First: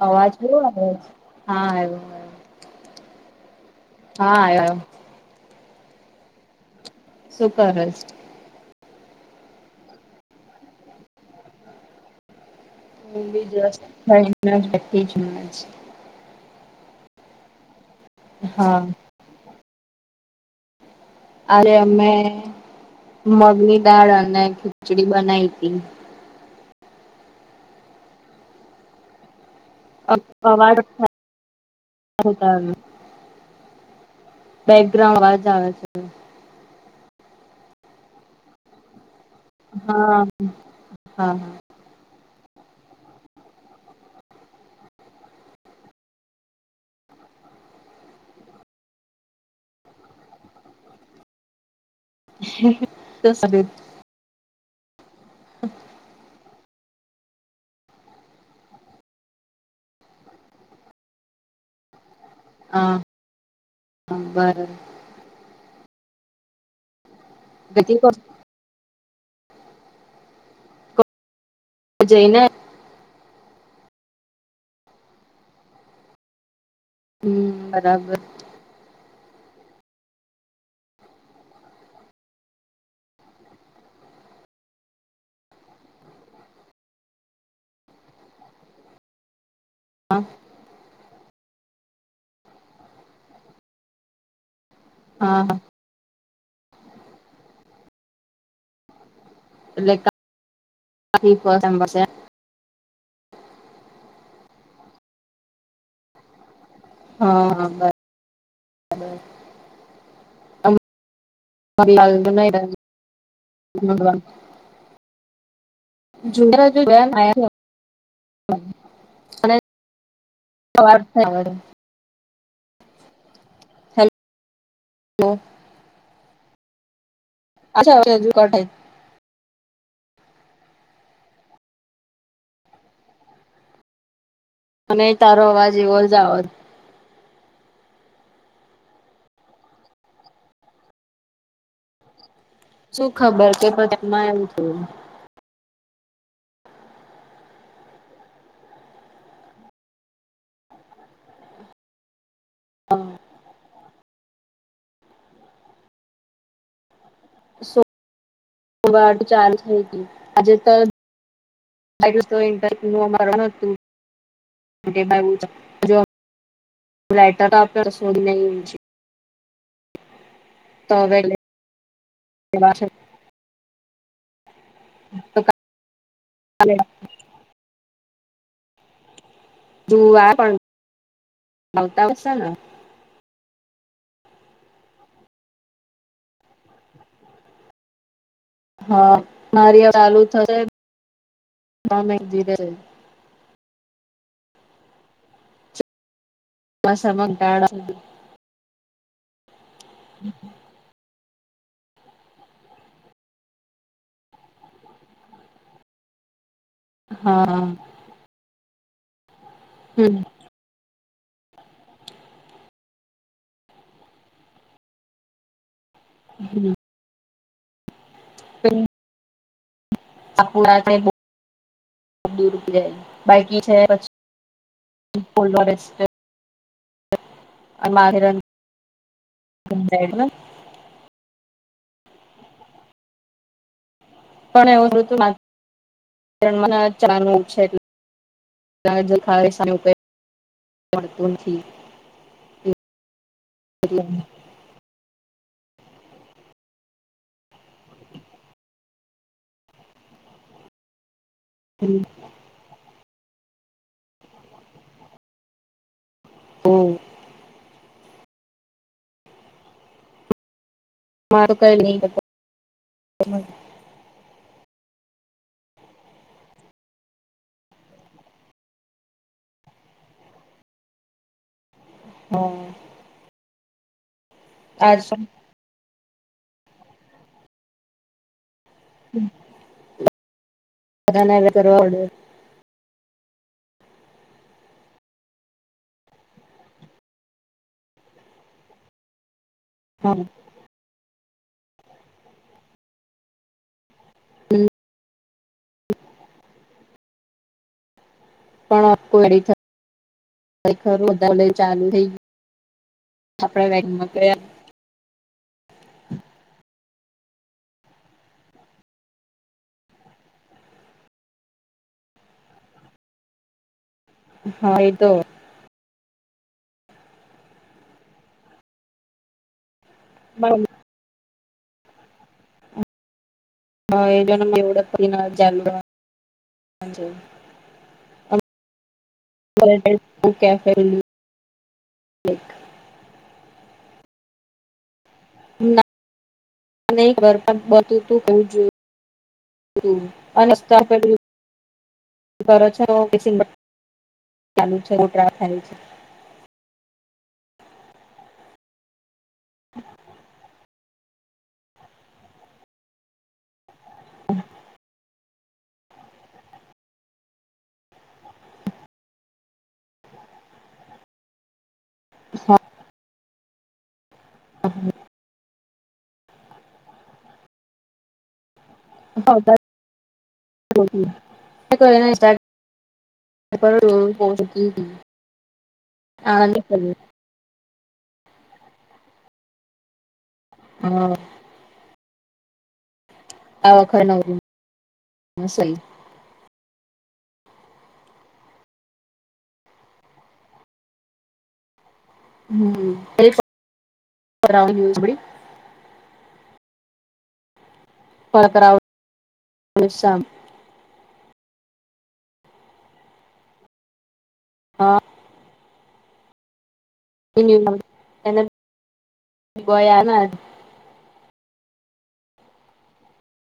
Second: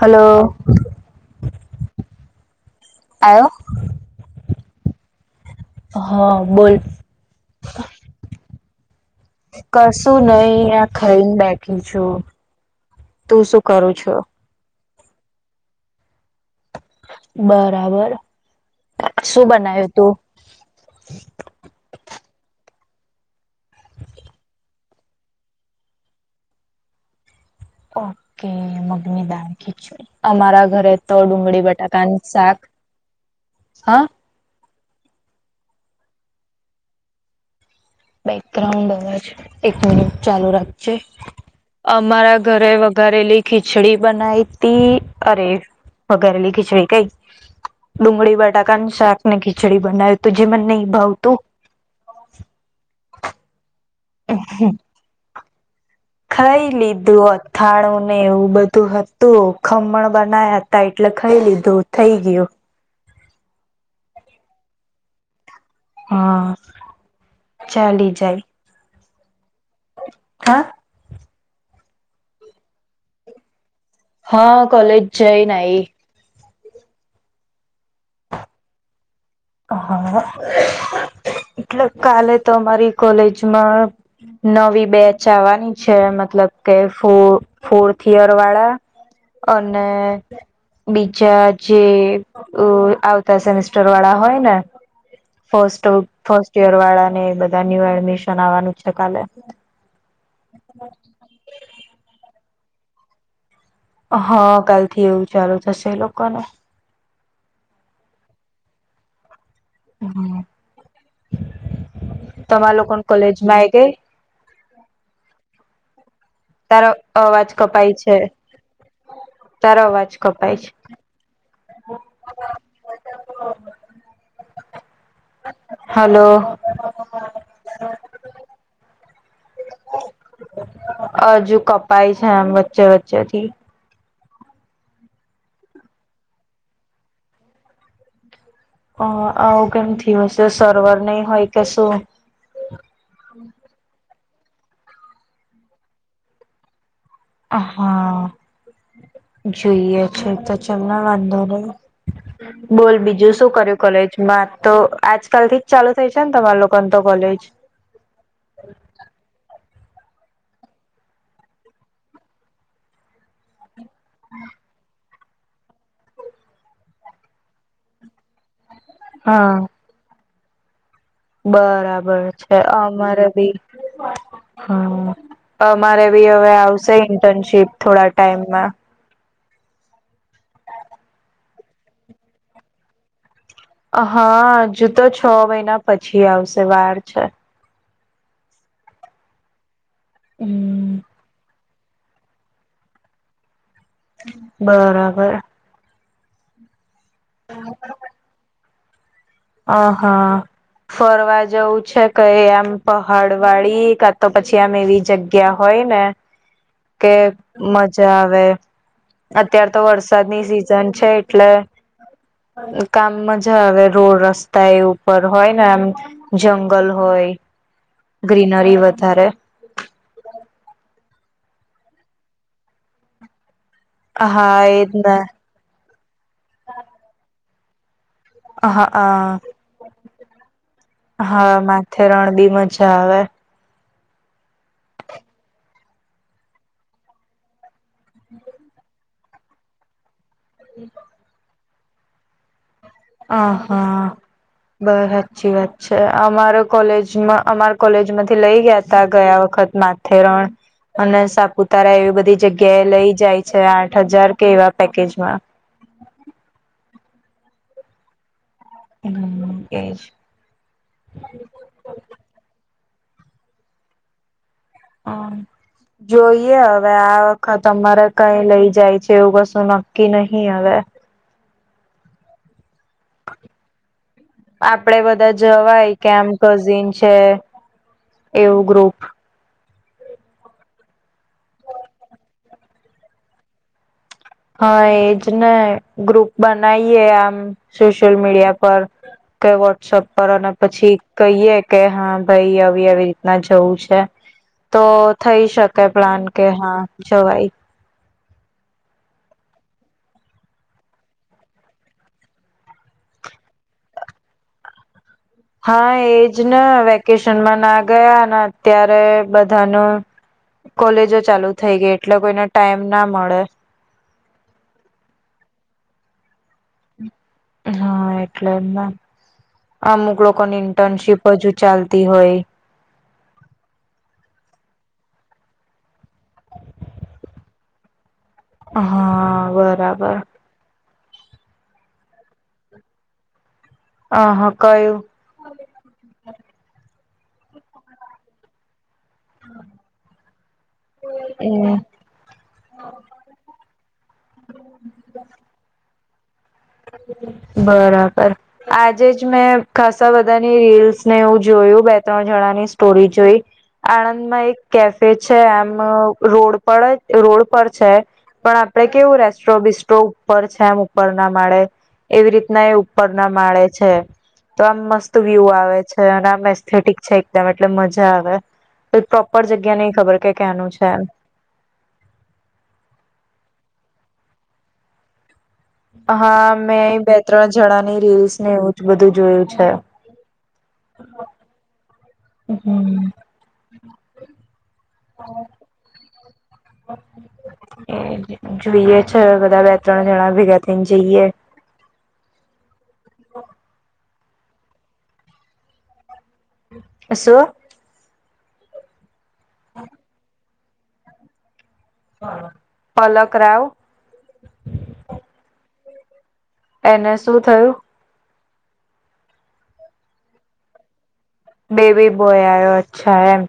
Hello અવાજ કેવો આવે છ? હા આયો અવાજ. આયો? હા આયો આયો. હહ બોલ. શું કરશ? કશું નહી આ ખઈને બેઠી છું. તું શું કરું છો? અહીંયા જ બેઠી છું અહીંયા જ. બરાબર હા શું બનાયું તું? અરે! અમે મગની દાળ અને ખીચડી બનાઈ તી. ઓકે મગની દાળને ખીચ અમારા અવાજ ઘરે તો ડુંગળી બટાકાની શાક હા બેકગ્રાઉન્ડ અવાજ આવે છે. બેકગ્રાઉન્ડ અવાજ એક મિનિટ હા ચાલુ રાખજે. હા અમારા ઘરે વઘારેલી ખીચડી બનાઈતી અરે વગારેલી ખીચડી કઈ? ડુંગળી બટાકાનું શાકને ખીચડી બનાયું તું. જે મને નઈ ભાવતું. [inaudible] અ હમ [inaudible] ખાઈ લીધું અથાણુંને એવું બધું હતું. ખમણ બના્યા તા એટલે ખઈ લીધું, થઈ ગયું. હંઅ વાત હા ચાલી જાય હા [unintelligible] બજને [unintelligible] હા કોલેજ જ નહી હમ બરાબર હા એટલે કાલે તો અમારી કોલેજમાં નવી બેચ આવવાની છે મતલબ કે ફૂ ફોર્થિયર વાળા અને હા બીજ. જે આવતા સેમેિસ્ટર વાળા હોય ને હા ફસ્ટ ફર્સ્ટ યર વાળા ને બધા ન્યુ એડમિશન આવવાનું છે કાલે એટલેી [unintelligible] હા કાલથી એવું ચાલુ થશે લોકોને હા હા બ [unintelligible] હમ તમા લોકો કોલેજમાં આવી ગયા. તારો હા અવાજ બરાબર. કપાય છે તારો અવાજ કપાય છે. હડ [unintelligible] હલો [unintelligible] હલો અ [unintelligible] હજુ કપાય છે આમ વચ્ચે વચ્ચે થી. મને તારો અવાજ એવો જ આવજ અ આવું કેમ થ હશે સર્વર નહી હોય કે શું? શું ખબર કે પધામાં એવું થયું? હા જોઈએ છે તો ચાલ વાંધો નહી. બોલ બીજું શું કર્યું કોલેજમાં તો આજકાલ થી જ ચાલુ થઈ છે ને તમારા લોકોને તો કોલેજ સ સઠ ચાલ થાય આજે તો [unintelligible] એ તોન્ટ માર ન હતું. હા [unintelligible] લટર તો શોધ ન [unintelligible] હા તોવે [unintelligible] બરાબર છે અમારે ભી હમ અમારે બી હવે આવશે ઇન્ટર્નશીપ થોડા ટાઈમમાં જુ પણ આવતા [unintelligible] હા હજુ તો છ મહિના પછી આવશે વાર છે. હા મારી ચાલુ હમ. થશે ધીરે બરાબર બસ મગ ડાળ [unintelligible] હ હા [unintelligible] ફરવા જવું છે કઈ આમ પહાડ વાળી કા તો પછી આમ એવી જગ્યા હોય ને કે હા મજા આવે અત્યાર તો વરસાદની સિ છે એટલે કામ મજા આવે રોડ રસ્તા રસ્તા ઉપર હોય ને આમ જંગલ હોય. ગ્રીનરી વધારે આપુડા દૂર જાય બાકી છે. હા એજ ને પીસ્ટર [unintelligible] હા હ હા માથે રણ બી મજા આવે પણ એવુંતું [unintelligible] અત્યારે મને ચા નું છે. ડાઢ દુખાવે [unintelligible] [unintelligible] આ હા બહું સાચી વાત છે અમારો કોલેજમાં અમાર કોલેજ માંથી લઇ ગયા તા ગયા વખત મા. થેરણ અને સાપુતા તારા એવી બધી જગ્યા એ લઈ જાય છે. આઠ હજાર કે એવા પેકેજમાં, હમ્મ હમ્મ એજ તો કઈનય [unintelligible] અહઃ જોઈએ હવે આ વખત અમાંરે કઈ લઈ જાય છે એવું કશું નક્કી નહી હવે, [inaudible] [unintelligible] આપડે આજ બધા જવાય કે આમ કઝિન છે એવું ગ્રુપ [unintelligible] બ ના એ કરવાડે હા એજ ને ગ્રુપ બનાવીએ આમ સોશિયલ મીડિયા પર કે વોટ્સઅપ હા પર અને, પછી કહીએ કે હા ભાઈ આવી આવી રીતના જવું છે તો થઈ શકે પ્લાન કે હા જવાય. પણ આખું મેડિકલ [unintelligible] આપડા વેગમાં [inaudible] હા એજ ને વેકેશનમાં ના ગયા અન અત્યારે બધાનું, કોલેજો ચાલુ થઈ ગઈ એટલે કોઈને ટાઈમ ના મળે. હા એ તો હા એટલે એમ અમુક ના લોકોની ઇન્ટર્નશીપ હજુ ચાલતી હોય. હા એ જો ન એવડના જાલુ [inaudible] હ હા બરાબર [unintelligible] કેફે કર્યુ? અહઃ ક્યુ? [unintelligible] ની નઇ કરતા બધું તું હોવું જોઈ [unintelligible] અને સ્થાપેલું [unintelligible] હમ [unintelligible] કરે છે હુ ટીફીન બનાવ ચાલુ છેટ્ર થાય છે બરાબર આજે જ મેં ખાસા બધાની રીલ્સ. નેવું જોયું બે ત્રણ જણાની સ્ટોરી જોઈ આણંદમાં એક કેફે છે એમ રોડ પર જ રોડ પર છે. પણ આપડે કેવું રેસ્ટ્રો બિસ્ટો ઉપર છે એમ ઉપર નામ માળે એવી રીતના એ ઉપર ના માળે છે તો આમ મસ્ત વ્યુ આવે છે. નામ એસ્થેટિક છે એકદમ એટલે મજા આવે. પ્રોપર જગ્યા નહી ખબર કે ક્યાનું છે એમ, [unintelligible] હા મેં બે ત્રણ જણાની રીલ્સ ને એવું જ બધું જોયું છે [unintelligible] હમ્મ આ વખર નવું હ સઈ એ [unintelligible] જોઈએ છ બધા બે ત્રણ જણા ભેગા થઈને જઈએ હમ્મ [unintelligible] એક રાઉન્ડ [inaudible] અસું? [unintelligible] [unintelligible] પલક રાવ [unintelligible] એને શું થયું [unintelligible] બેબી બોય આવ્યો અચ્છા એમ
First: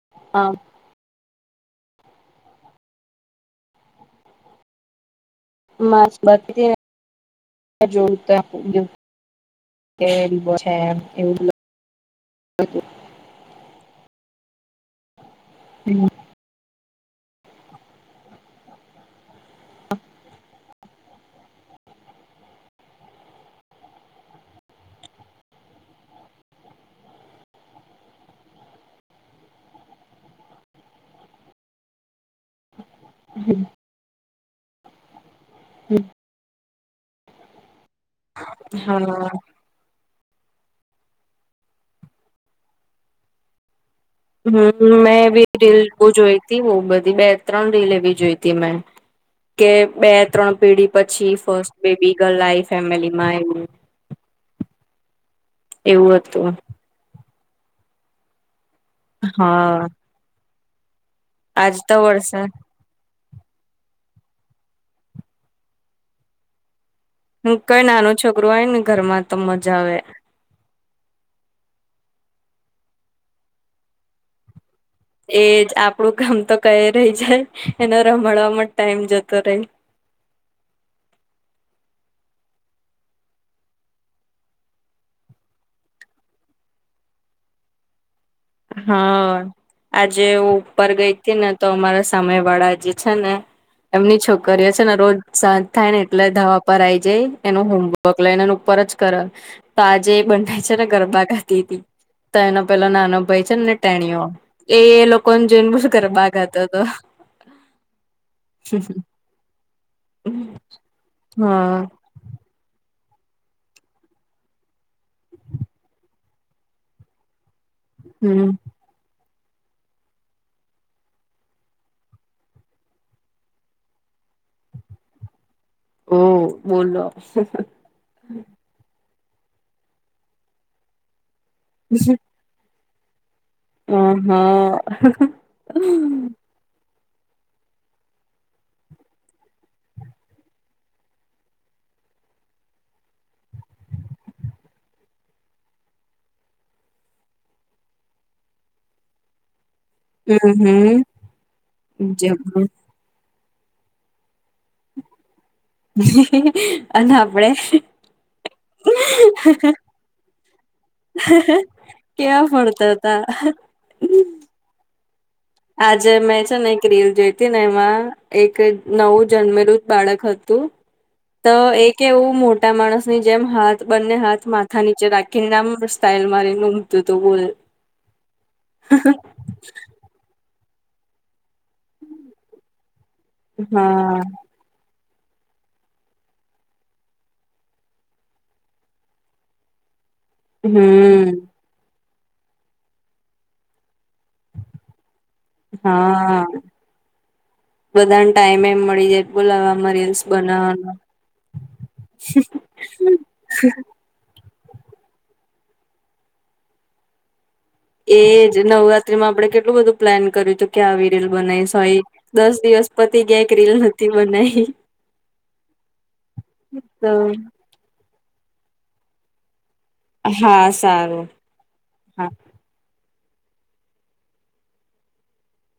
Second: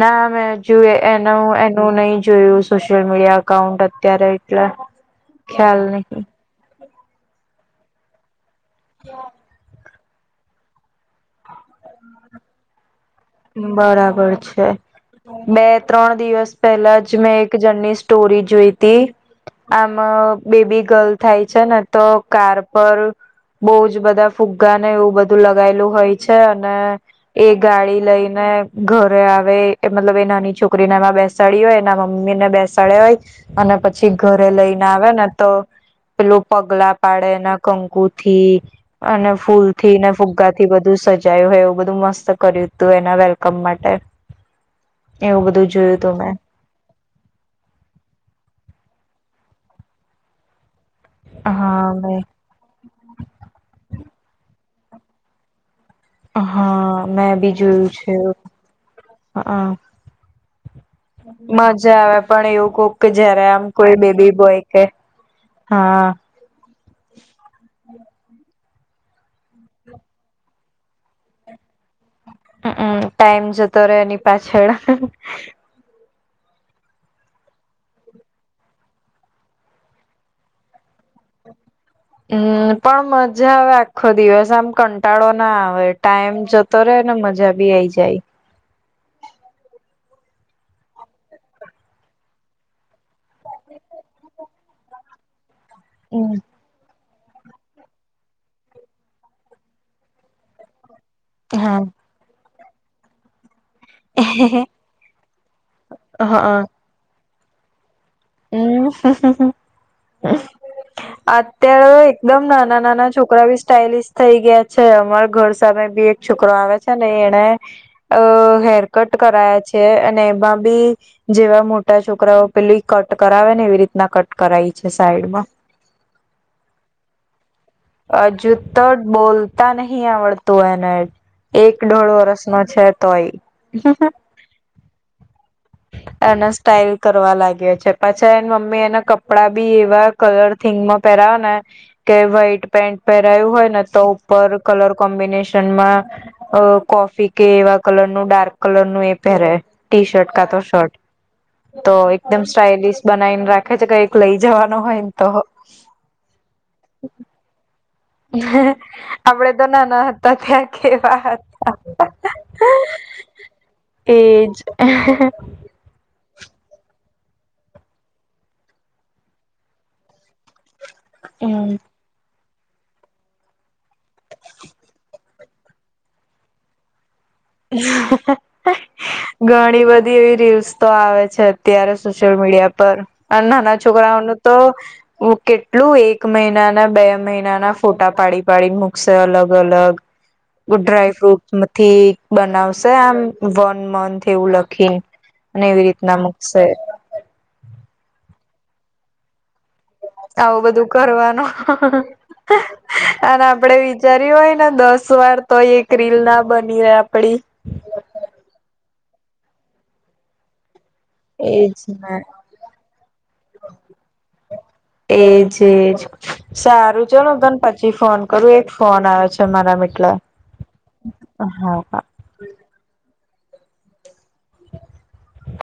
ના મે જો એનું એનું નહી જોયું સોશિયલ મીડિયા એકાઉન્ટ અત્યારે એટલા [unintelligible] હા [inaudible] બરાબર છે બે ત્રણ દિવસ પેલા જ મેં એક જણની સ્ટોરી જોઈ તી આમાં બેબી ગર્લ થાય છે ને તો કાર પર બહુ જ બધા ફુગ્ગા ને એવું બધું લગાયેલું હોય છે અને એ ગાડી લઈને ઘરે આવે મતલબ એ નાની છોકરીને એમાં બેસાડી હોય એના મમ્મી ને બેસાડ્યા હોય. અને પછી ઘરે લઈને આવે ને તો પેલું પગલા પાડે એના કંકુ થી હા અને ફૂલ થી ને ફુગ્ગા થી બધું સજાયું હોય એવું બધું મસ્ત કર્યું હતું એના વેલકમ માટે હમ મેં એવું બી બધું રીલ જોયું બઉ તું મેં જોઈ. તી હુ બધી બે ત્રણ રી લેવી જોઈ ત મેં કે બે ત્રણ પેઢી પછી ફર્સ્ટ હા બેબી મેં ગર્લ આઈ ફેમિલીમાં એવું, એવું હતું હા મેં બી જોયું છે. હ હા આજ મજા તો આવે પણ વરસાદ એવું કોક કે જયારે આમ કોઈ બેબી બોય કે હા કઈ નાનું છોકરું હોય ને ઘરમાં તો મજા આવે. હ ટાઈમ જતો રહે એની પાછળ એજ આપડું કામ તો કઈ રહી જાય એનો રમાડવા જ ટાઈમ જતો રહે. હમ પણ મજા આવે આખો દિવસ આમ કંટાળો ના આવે ટાઈમ જત તરેને મજા બી આઈ જાય. હા આજે હ ઉપર ગઈ હતી ને તો અમારા સામે વાળા જે છે ને એમની છોકરીઓ છે ને રોજ સાંજ થાય ને એટલે હમ ધબ ઉપર આઈ જાય એનું હોમવર્ક લઈને એ ઉપર જ કર તો આજે બંધાય છે ને ગરબા ગ તો એનો પેલો નાનો ભાઈ છે ને તેણીઓ હા એ લોકોને જોઈને બુસુ કરે બા ગાતો તો. હમ્મ હા અત્યારે દમ નાના નાના છોકરા બી સ્ટઇલિશ થઈ ગયા છે અમારા ઘર સામે બી એક છોકરો આવે છે ને એણે [unintelligible] હમ્મ હેરકટ કરાયા છે અને એમાં બી જેવા મોટા છોકરાઓ પેલી કટ કરાવે ને એવી રીતના કટ કરાવી છે સાઈડમાં-' ઓહ બોલો. હજુ તો બોલતા નહી આવડતું એને એક દોઢ વર્ષ છેા અ તય, હા એને સ્ટાઇલ કરવા લાગ્યો છે પાછા એ મમ્મી એના કપડા બી એવા કલર થિંગ માં પેરાવેને ને કે વ્હાઈટ પેન્ટ પહેરાયું હોય ને તો ઉપર કલર કોમ્બિનેશનમાં અ કોફી કે એવા કલર નું ડાર્ક કલર નું એ પહેરે ટી શર્ટ હમ કાતો શર્ટ હમ તો એકદમ જબરું સ્ટાાઈલિશ. બનાવીને રાખે છે કઈક લઈ જવાનો હોય ને તો અને આપડે આપડે તો નાના હતા ત્યાં કેવા હતા. કેવા ભણતા હતા. એજ આજે મેં છે ને એક રીલ જોઈતી ને એમાં એક નવું જન્મરૂત બાળક હતું- તો હમ એક- કે એવું મોટા માણસ ની જેમ હાથ બંને હાથ માથા નીચે રાખીને નામ સ્ટાઇલ મારી- [inaudible] ઘણી બધી એવી રીલ્સ તો આવે છે. અત્યારે સોશિયલ મીડિયા પર અને નાના હા છોકરાઓનું તો કેટલું એક મહિનાના બે મહિનાના ફોટા પાડી પાડીને મૂકશે અલગ અલગ- ડ્રાય હમ્મ ફ્રુટ થી બનાવશે આમ વન મથ- એવું લખીને અને એવી રીતના હા મુકશે બધાને ટાઈમે એમ મળી જાય બોલાવવામાંરી આવું બધું કરવાનું અને આપડે- જરી હોય ને દસ વાર તો એક રીલ ના બની રહે આપડી- એજ નવરાત્રી માં આપડે કેટલું બધું પ્લાન કર્યું હતું કે આવી- રીલ બનાવી એજ સોરી ને દસ દિવસ પતિ ક્યાંક રીલ નથી બનાવી- એજ એજ સારું તો છે ને તને- પછી ફોન કરું એક ફોન આવે્યો છે મારા મટલા- હા સારું- હબ- હા